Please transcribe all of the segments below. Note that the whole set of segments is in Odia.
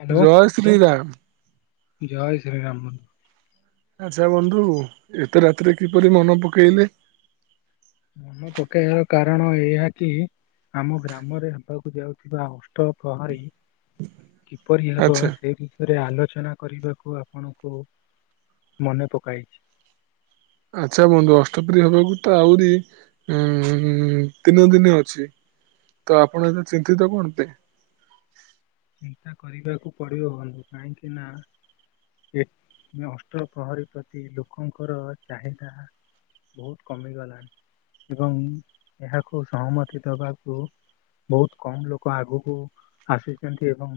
ହ୍ୟାଲୋ ଜୟ ଶ୍ରୀରାମ। ଜୟ ଶ୍ରୀ ରାମ ବନ୍ଧୁ। ଆଚ୍ଛା ବନ୍ଧୁ ଏତେ ରାତିରେ କିପରି ମନେ ପକେଇଲେ? ମନେ ପକାଇବାର କାରଣ ଏୟାକି ଆମ ଗ୍ରାମରେ ହେବାକୁ ଯାଉଥିବା ଅଷ୍ଟ ପ୍ରହରୀ କିପରି ହେବ ଆଚ୍ଛା ସେ ବି ଆଲୋଚନା କରିବାକୁ ଆପଣଙ୍କୁ ମନେ ପକାଇଛି। ଆଚ୍ଛା ବନ୍ଧୁ ଅଷ୍ଟପ୍ରହରୀ ହବାକୁ ତ ଆହୁରି ଉଁ ତିନି ଦିନି ଅଛି, ତ ଆପଣ ଏତ ଚିନ୍ତିତ କଣ ପାଇଁ? ଚିନ୍ତା କରିବାକୁ ପଡିବ ବନ୍ଧୁ କାହିଁକି ନା ଅଷ୍ଟ୍ର ପ୍ରହରୀ ପ୍ରତି ଲୋକଙ୍କର ଚାହିଦା ବହୁତ କମିଗଲାଣି, ଏବଂ ଏହାକୁ ସହମତି ଦବାକୁ ବହୁତ କମ ଲୋକ ଆଗକୁ ଆସୁଛନ୍ତି ଏବଂ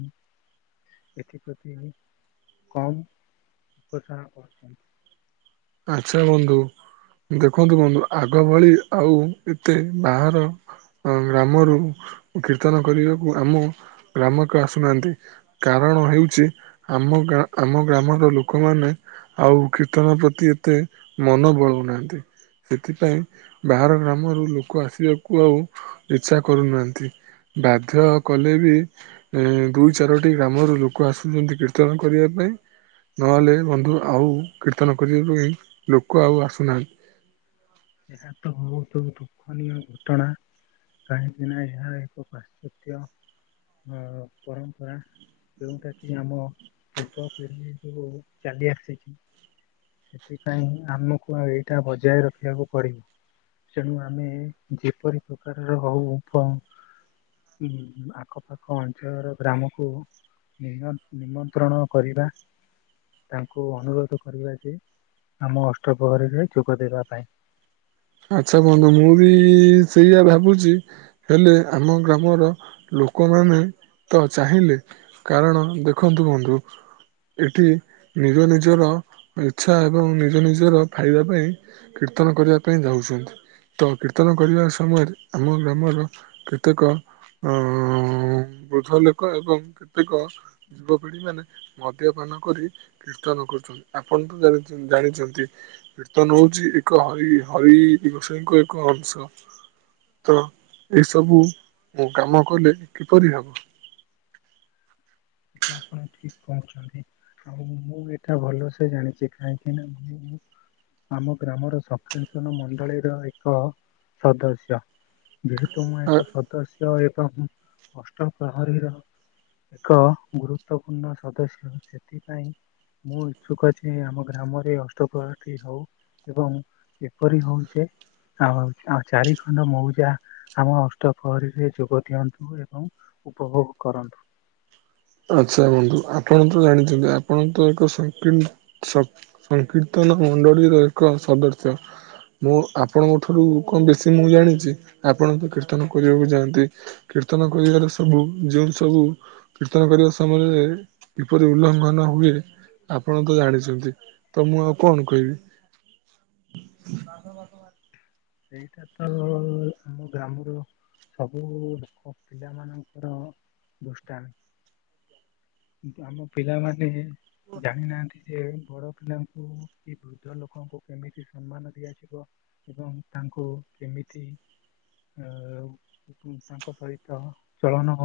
ଏଥିପ୍ରତି କମ୍ ଉପଚାର କରୁଛନ୍ତି। ଆଚ୍ଛା ବନ୍ଧୁ। ଦେଖନ୍ତୁ ବନ୍ଧୁ ଆଗ ଭଳି ଆଉ ଏତେ ବାହାର ଗ୍ରାମରୁ କୀର୍ତ୍ତନ କରିବାକୁ ଆମ ଗ୍ରାମକ ଆସୁନାହାନ୍ତି। କାରଣ ହେଉଛି ଆମ ଆମ ଗ୍ରାମର ଲୋକମାନେ ଆଉ କୀର୍ତ୍ତନ ପ୍ରତି ଏତେ ମନ ବଳଉନାହାନ୍ତି। ସେଥିପାଇଁ ବାହାର ଗ୍ରାମରୁ ଲୋକ ଆସିବାକୁ ଆଉ ଇଚ୍ଛା କରୁନାହାନ୍ତି। ବାଧ୍ଯ କଲେ ବି ଏ ଦୁଇ ଚାରୋଟି ଗ୍ରାମରୁ ଲୋକ ଆସୁଚନ୍ତି କୀର୍ତ୍ତନ କରିବା ପାଇଁ। ନହେଲେ ବନ୍ଧୁ ଆଉ କୀର୍ତ୍ତନ କରିବା ପାଇଁ ଲୋକ ଆଉ ଆସୁନାହା ଏହା ତ ବହୁତ ଦୁଃଖନୀୟ ଘଟଣା। କାହିଁକିନା ଏହା ଏକ ପାଶ୍ଚାତ୍ୟ ଅ ପରମ୍ପରା। ଯେଉଁଟା କି ଆମ ପୂର୍ବ ପିଢୀ ସବୁ ଚାଲି ଆସେ। ସେଥିପାଇଁଁ ଆମକୁ ଆଉ ଏଇଟା ବଜାୟ ରଖିବାକୁ ପିଡିବ ତେଣୁ ଆମେ ଯେପରି ପ୍ରକାରର ହଉ ହୁଁ ଆଖପାଖ ଅଞ୍ଚଳର ଗ୍ରାମକୁ [unintelligible] ନିମନ୍ତ୍ରଣ କରିବା। ତାଙ୍କୁ ଅନୁରୋଧ କରିବା ଯେ ଆମ ଅଷ୍ଟପହରୀରେ ଯୋଗ ଦେବା ପାଇଁ। ଆଚ୍ଛା ବନ୍ଧୁ ମୁଁ ବି ସେଇଆ ଭାବୁଚି। ହେଲେ ଆମ ଗ୍ରାମର ଲୋକମାନେ ତ ଚାହିଁଲେ। କାରଣ ଦେଖନ୍ତୁ ବନ୍ଧୁ। ଏଠି ନିଜ ନିଜର ଇଚ୍ଛା ଏବଂ ନିଜ ନିଜର ଫାଇଦା ପାଇଁ କୀର୍ତ୍ତନ କରିବା ପାଇଁ ଯାଉଛନ୍ତି ତ କୀର୍ତ୍ତନ କରିବା ସମୟରେ ଆମ ଗ୍ରାମର କେତେକ ଅଁ ବୃଦ୍ଧ ଲୋକ ଏବଂ କେତେକ ଯୁବପିଢି ମାନେ ମଦ୍ୟପାନ କରି। କୀର୍ତ୍ତନ କରୁଛନ୍ତି ଆପଣ ତ ଜା ଜାଣିଛନ୍ତି କୀର୍ତ୍ତନ ହଉଛି ଏକ ହରି ହଇ ଦିବସନଙ୍କ ଏକ ଅଂସ। ତ ଏସବୁ କାମ କଲେ କିପରି ହେବ। ଆପଣଠିକି କହୁଚନ୍ତି। ଆଉ ମୁଁ ଏଇଟା ଭଲସେ ଜାଣିଛି କାହିଁକି ନା ମୁଁ ଆମ ଗ୍ରାମର ସଖକ୍ସନ ମଣ୍ଡଳୀର ଏକ ସଦସ୍ୟ। ଯେହେତୁ ମୁଁ ଆ ଏକ ସଦସ୍ୟ ଏବଂ ଅଷ୍ଟ ପ୍ରହରୀର ଏକ ଗୁରୁତ୍ୱପୂର୍ଣ୍ଣ ସଦସ୍ୟ ସେଥିପାଇଁ ମୁଁ ଇଚ୍ଛୁକ ଯେ ଆମ ଗ୍ରାମରେ ଅଷ୍ଟପ୍ରହର ଟି ହଉ। ଏବଂ ଏପରି ହଉଯେ ଆ ଚାରି ଖଣ୍ଡ ମଉଜା ଆମ ଅଷ୍ଟପହରୀରେ ଯୋଗ ଦିଅନ୍ତୁ ଏବଂ ଉପଭୋଗ୍ କରନ୍ତୁ। ଆଚ୍ଛା ବନ୍ଧୁ ଆପଣ ତ ଜାଣିଛନ୍ତି ଆପଣ ତ ଏକ ସଂକିର୍ଣ୍ଣ ସ ସଂକୀର୍ତ୍ତନ ମଣ୍ଡଳୀର ଏକ ସଦସ୍ୟ। ମୁଁ ଆପଣଙ୍କ ଠାରୁ କଣ ବେଶୀ ମୁଁ ଜାଣିଛି ଆପଣ ତ କୀର୍ତ୍ତନ କରିବାକୁ ଯାଆନ୍ତି। କୀର୍ତ୍ତନ କରିବାର ସବୁ ଯୋଉ ସବୁ କୀର୍ତ୍ତନ କରିବା ସମୟରେ କିପରି ଉଲ୍ଲଂଘନ ହୁଏ। ଆପଣ ତ ଜାଣିଛନ୍ତି ତ ମୁଁ ଆଉ କଣ କହିବି। [unintelligible] ସେଇଟା ତ ଆମ ଗ୍ରାମ ର ସବୁ ଲୋକ ପିଲା ମାନଙ୍କର ଦୃଷ୍ଟାନ୍। କିନ୍ତୁ ଆମ ପିଲାମାନେ ଜାଣିନାହାନ୍ତି। ସେ ବଡ଼ ପିଲାଙ୍କୁ କି ବୃଦ୍ଧ ଲୋକଙ୍କୁ କେମିତି ସମ୍ମାନ ଦିଆଯିବ ଏବଂ ତାଙ୍କୁ କେମିତି ଅ ତାଙ୍କ ସହିତ ଚଳନ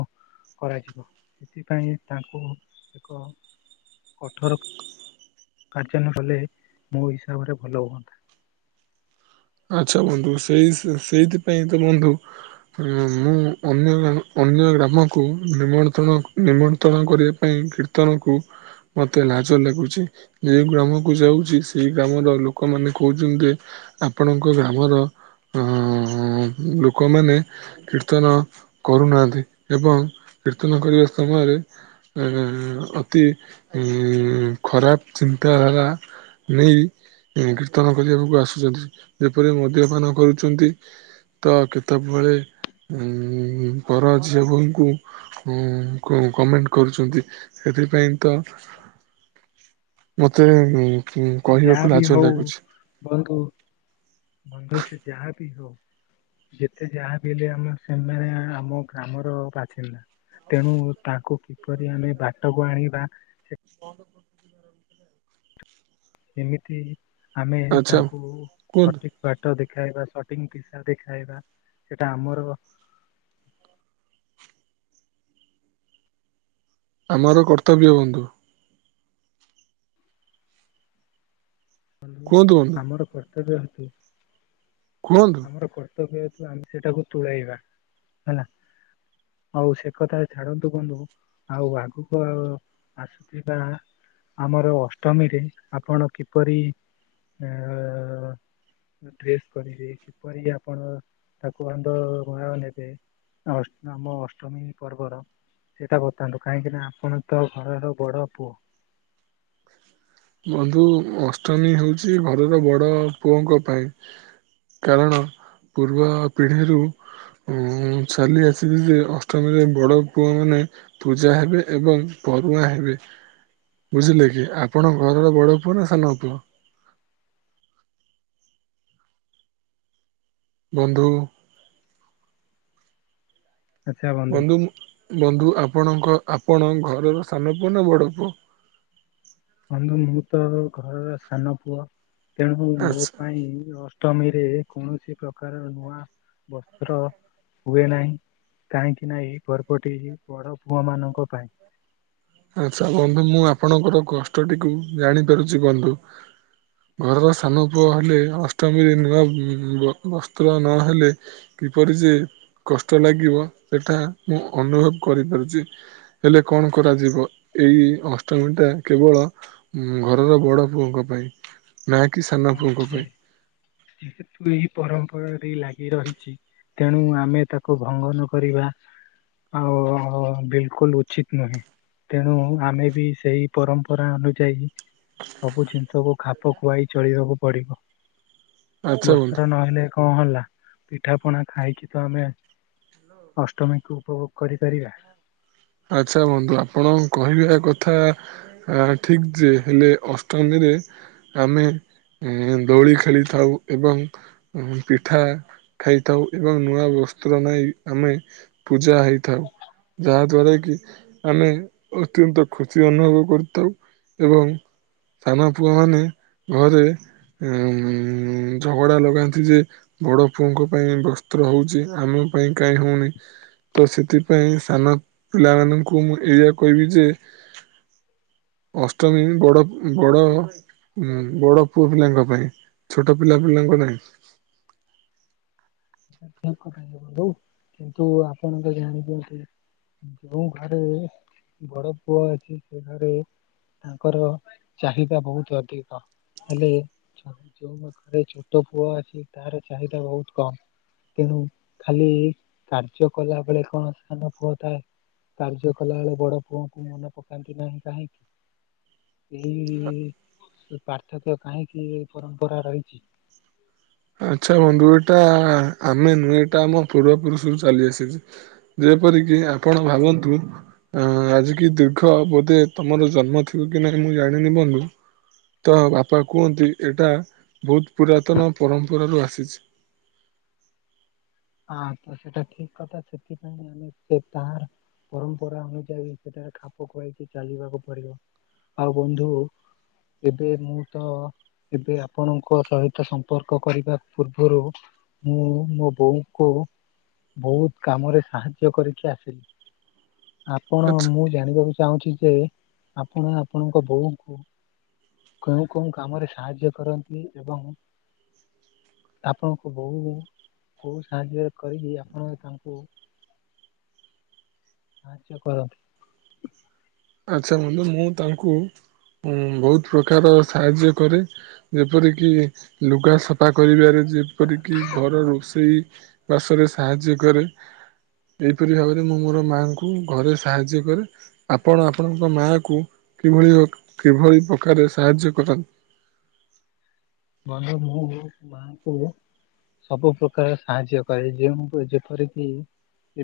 କରାଯିବ ସେଥିପାଇଁ ତାଙ୍କୁ ଏକ କଠୋର କାର୍ଯ୍ୟ ନ କଲେ ମୋ ହିସାବରେ ଭଲ ହୁଅନ୍ତା। ଆଚ୍ଛା ବନ୍ଧୁ ସେଇ ସେଇଥିପାଇଁ ତ ବନ୍ଧୁ ହଁ ମୁଁ ଅନ୍ୟ ମା ଅନ୍ୟ ଗ୍ରାମକୁ ନିମ୍ରଣ ନିମନ୍ତ୍ରଣ କରିବା ପାଇଁ କିର୍ତ ର୍ତ୍ତନକୁ ମତେ ଲାଜ ଲାଗୁଚି। ଯେଉଁ ଗ୍ରାମ କୁ ଯାଉଚି ସେଇ ଗ୍ରାମର ଲୋକମାନେ କହୁଚନ୍ତି ଯେ ଆପଣଙ୍କ ଗ୍ରାମର ଅଁ ଲୋକମାନେ କୀର୍ତ୍ତନ କରୁନାହାନ୍ତି ଏବଂ କୀର୍ତ୍ତନ କରିବା ସମୟରେ। ଅତି ଖରାପ ଚିନ୍ତାଧାରା। ନେଇ କୀର୍ତ୍ତନ କରିବାକୁ ଆସୁଚନ୍ତି ଯେପରି ମଦ୍ୟପାନ କରୁଚନ୍ତି। ତ କେତେବେଳେ ଉଁ ପର ଝିଅ ବୋହୁଙ୍କୁ। ଉଁ ଙ୍କୁ କମେଣ୍ଟ କରୁଚନ୍ତି ସେଥିପାଇଁ ତ। ମତେ ସେ ଯାହା କହିବାକୁ ବି ଲାଜ ହଉ ଲାଗୁଛି। ବନ୍ଧୁ ବନ୍ଧୁ ସେ ଯାହା ବି ହଉ। ଯେତେ ଯାହା ବି ହେଲେ ଆମ ସେମାନେ ଆମ ଗ୍ରାମର ବାସିନ୍ଦା। ତେଣୁ ତାଙ୍କୁ କିପରି ଆମେ ବାଟକୁ ଆଣିବା। [inaudible] କେମିତି ଆମେ ଆଚ୍ଛା ତାଙ୍କୁ କୁହନ୍ତୁ ସଠିକ୍ ବାଟ ଦେଖାଇବା ସଟିଙ୍ଗ ଦିସା ଦେଖାଇବା ସେଟା ଆମର। ଆମର କର୍ତ୍ତବ୍ୟ ବନ୍ଧୁ। କୁହନ୍ତୁ ବନ୍ଧୁ ଆମର କର୍ତ୍ତବ୍ୟ ହେତୁ। କୁହନ୍ତୁ। ଆମର କର୍ତ୍ତବ୍ୟ ହେତୁ ଆମେ ସେଟାକୁ ତୁଳାଇବା ହେଲା। ହଉ ସେକଥା ଛାଡନ୍ତୁ ବନ୍ଧୁ। ଆଉ ଆଗୁକୁ ଆସୁଥିବା। ଆମର ଅଷ୍ଟମୀରେ ଆପଣ କିପରି ଅ ଡ୍ରେସ୍ କରିବେ କିପରି ଆପଣ ତାକୁ ଆଣ୍ଡ ଅଣା ନେବେ। ଅଷ୍ଟ ଆମ ଅଷ୍ଟମୀ ପର୍ବର। ସେଇଟା ବତାନ୍ତୁ କାହିଁକି ନା ଆପଣ ତ ଘରର ବଡ ପୁଅ। ବନ୍ଧୁ ଅଷ୍ଟମୀ ହଉଚି ଘରର ବଡ ପୁଅଙ୍କ ପାଇଁ। କାରଣ ପୂର୍ବ ପିଢ଼ିରୁ। ଉଁ ଚାଲି ଆସିଚି ଯେ ଅଷ୍ଟମୀରେ ବଡ଼ ପୁଅମାନେ। ପୂଜା ହେବେ ଏବଂ ପରୁହାଁ ହେବେ ବୁଝିଲେ କି ଆ ଆପଣ ଘରର ବଡ଼ ପୁଅ ନା ସାନ ପୁଅ? ବନ୍ଧୁ। ବନ୍ଧୁ ମୁଁ ବନ୍ଧୁ ଆପଣଙ୍କ ଆପଣ ଘରର ସାନ ପୁଅ ନା ବଡ଼ ପୁଅ? ବନ୍ଧୁ ମୁଁ ତ ଘରର ସାନ ପୁଅ ତେଣୁ ମୋ ଆଚ୍ଛା ପାଇଁ ଅ ଟମୀରେ କୌଣସି ପ୍ରକାର ନୂଆ ବସ୍ତ୍ର। ହୁଏ ନାହିଁ କାହିଁକି ନା ଏହି ପର୍ବଟି ବଡ ପୁଅ ମାନଙ୍କ ପାଇଁ। ଆଚ୍ଛା ବନ୍ଧୁ ମୁଁ ଆପଣଙ୍କର କଷ୍ଟଟିକୁ ଜାଣି ପାରୁଚି ବନ୍ଧୁ। ଘରର ସାନ ପୁଅ ହେଲେ ଅଷ୍ଟମୀରେ ନୂଆ ଉଁ ବ ବସ୍ତ୍ର ନହେଲେ। କିପରି ଯେ କଷ୍ଟ ଲାଗିବ ସେଟା ମୁଁ ଅନୁଭବ କରିପାରୁଚି। ହେଲେ କଣ କରାଯି ବ ଏଇ ଅଷ୍ଟମୀଟା କେବଳ ଘରର ବଡ଼ ପୁଅଙ୍କ ପାଇଁ। ନାଁ କି ସା ହଁ ଯେ ଯେହେତୁ ଏଇ ପରମ୍ପରାଟି ଲାଗି ରହିଚି। ତେଣୁ ଆମେ ତାକୁ ଭଙ୍ଗ ନ କରିବା। ଆଉ ବିଲକୁଲ ଉଚିତ ନୁହେଁ। ତେଣୁ ଆମେ ବି ସେଇ ପରମ୍ପରା ଅନୁଯାୟୀ। ସବୁ ଜିନିଷକୁ ଖାପ ଖୁଆଇ ଚଳିବାକୁ ପଡିବ ଆଚ୍ଛା ବନ୍ଧୁ। ବସ୍ତ୍ର ନହେଲେ କଣ ହେଲା ପିଠା ପଣା ଖାଇକି ତ ଆମେ। ଅଷ୍ଟମୀକୁ ଉପଭୋଗ କରିପାରିବା। ଆଚ୍ଛା ବନ୍ଧୁ ଆପଣ କହିବା କଥା। ହା ଠିକ୍ ଯେ ହେଲେ ଅଷ୍ଟମୀରେ। ଆମେ ଦୋଳି ଖେଳିଥାଉ ଏବଂ। ପିଠା ଖାଇଥାଉ ଏବଂ ନୂଆ ବସ୍ତ୍ର ନାଇ ଆମେ। ପୂଜା ହେଇଥାଉ ଯାହା ଦ୍ଵାରା କି ଆମେ ଅତ୍ୟନ୍ତ ଖୁସି ଅନୁଭବ କରିଥାଉ, ଏବଂ ସାନ ପୁଅ ମାନେ ଘରେ ଉଁ ଝଗଡା ଲଗାନ୍ତି ଯେ ବଡ ପୁଅଙ୍କ ପାଇଁ ବସ୍ତ୍ର ହଉଚି, ଆମ ପାଇଁ କାଇଁ ହଉନି? ତ ସେଥିପାଇଁ ସାନ ପିଲାମାନଙ୍କୁ ମୁଁ ଏଇଆ କହିବି ଯେ ଅଷ୍ଟମୀ ବି ବଡ଼ ବଡ଼ ହୁଁ ବଡ ପୁଅ ପିଲାଙ୍କ ପାଇଁ, ଛୋଟ ପିଲା ପିଲାଙ୍କ ନାହିଁ। ଠିକ୍ କଥା ଯେ ବନ୍ଧୁ, କିନ୍ତୁ ଆପଣ ତ ଜାଣିଚନ୍ତି ଯୋଉ ଘରେ ବଡ ପୁଅ ଅଛି, ସେ ଘରେ- ତାଙ୍କର ଚାହିଦା ବହୁତ ଅଧିକ, ହେଲେ ଆଉ ଯୋଉ ପାଖରେ ଛୋଟ ପୁଅ ଅଛି ତାର ଚାହିଦା ବହୁତ କମ୍। ତେଣୁ ଖାଲି କାର୍ଯ୍ୟ କଲା ବେଳେ କଣ ସାନ ପୁଅ ଥାଏ। କାର୍ଯ୍ୟ କଲା ବେଳେ ବଡ ପୁଅଙ୍କୁ ମନେ ପକାନ୍ତି ନାହିଁ କାହିଁକି? ଏଇ ପାର୍ଥକ୍ୟ କାହିଁକି ଏ ପରମ୍ପରା ରହିଛି? ଆଚ୍ଛା ବନ୍ଧୁ ଏଇଟା ଆମେ ନୁହେଁ, ଏଟା ଆମ ପୂର୍ବ ପୁରୁଷରୁୁ ଚାଲି ଆସିଛି। ଯେପରିକି ଆପଣ ଭାବନ୍ତୁ ଅ ଆଜିିକି ଦୀର୍ଘ ବୋଧେ, ତମର ଜନ୍ମ ଥିବ କି ନାହିଁ ମୁଁ ଜାଣିନି ବନ୍ଧୁ? ତ ବାପା କୁହନ୍ତି ଏଇଟା ବହୁତ ପୁରାତନ ପରମ୍ପରାରୁ ଆସିଛି। ହଁ ତ ସେଟା ଠିକ୍ କଥା, ସେଥିପାଇଁ ସେ ତାର ପରମ୍ପରା ଅନୁଯାୟୀ ସେଠାରେ ଖାପ ଖୁଆଇକି ଚାଲିବାକୁ ପଡିବ। ଆଉ ବନ୍ଧୁ ଏବେ ମୁଁ ତ ଏବେ ଆପଣଙ୍କ ସହିତ ସମ୍ପର୍କ କରିବା ପୂର୍ବରୁ, ମୁଁ ମୋ ବୋଉ କୁ ବହୁତ କାମରେ ସାହାଯ୍ୟ କରିକି ଆସିଲି। ଆପଣ ଆଚ୍ଛା ମୁଁ- ଜାଣିବାକୁ ଚାହୁଁଛି ଯେ, ଆପଣ ଆପଣଙ୍କ ବୋଉଙ୍କୁ କୋଉଁ କୋଉଁ କାମରେ ସାହାଯ୍ୟ କରନ୍ତି, ଏବଂ ଆପଣଙ୍କ ବୋଉ କୋଉ ସାହାଯ୍ୟ କରିକି, ଆପଣ ତାଙ୍କୁ ସାହାଯ୍ୟ କରନ୍ତି। ଆଚ୍ଛା ବନ୍ଧୁ ମୁଁ ତାଙ୍କୁ ବହୁତ ପ୍ରକାରର ସାହାଯ୍ୟ କରେ। ଯେପରିକି ଲୁଗା ସଫା କରିବାରେ, ଯେପରିକି ଘର ରୋଷେଇ। ବାସରେ ସାହାଯ୍ୟ କରେ। ଏହିପରି ଭାବରେ ମୁଁ ମୋର ମାଆଙ୍କୁ ଘରେ ସାହାଯ୍ୟ କରେ। ଆପଣ ଆପଣଙ୍କ ମା କୁ କିଭଳି କିଭଳି ପ୍ରକାରେ ସାହାଯ୍ୟ କରନ୍ତି? ବନ୍ଧୁ ମୁଁ ମାଙ୍କୁ ସବୁ ପ୍ରକାର ସାହାଯ୍ୟ କରେ, ଯେଉଁ ଯେପରିକି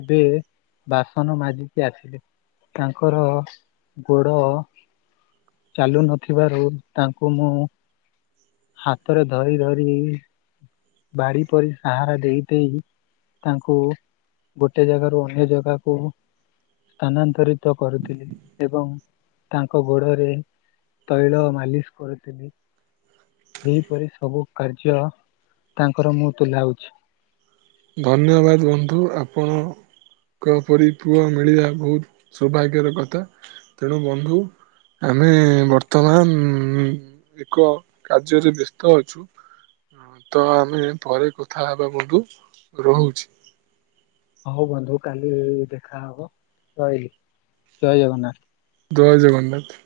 ଏବେ ବାସନ ମାଜିକି ଆସିଲି। ତାଙ୍କର ଗୋଡ ଚାଲୁ ନଥିବାରୁ, ତାଙ୍କୁ ମୁଁ ହାତରେ ଧରି ଧରି ବାଡି ପରି ସାହାରା ଦେଇ ଦେଇ ତାଙ୍କୁ ଗୋଟେ ଜାଗାରୁ ଅନ୍ୟ ଜାଗାକୁ ସ୍ଥାନାନ୍ତରିତ କରୁଥିଲି, ଏବଂ ତାଙ୍କ ଗୋଡରେ ତୈଳ ମାଲିସ କରୁଥିଲି। ଏହିପରି ସବୁ କାର୍ଯ୍ୟ ତାଙ୍କର ମୁଁ ତୁଲାଉଛି। ଧନ୍ୟବାଦ ବନ୍ଧୁ। ଆପଣ ଙ୍କ ପରି ପୁଅ ମିଳିବା ବହୁତ ସୌଭାଗ୍ୟର କଥା, ତେଣୁ ବନ୍ଧୁ ଆମେ ବର୍ତ୍ତମାନ ଏକ କାର୍ଯ୍ୟରେ ବ୍ୟସ୍ତ ଅଛୁ। ତ ଆମେ ପରେ କଥା ହେବା ବନ୍ଧୁ ରହୁଛି। ହଉ ବନ୍ଧୁ କାଲି ଦେଖା ହବ ରହିଲି, ଜୟ ଜଗନ୍ନାଥ। ଜୟ ଜଗନ୍ନାଥ।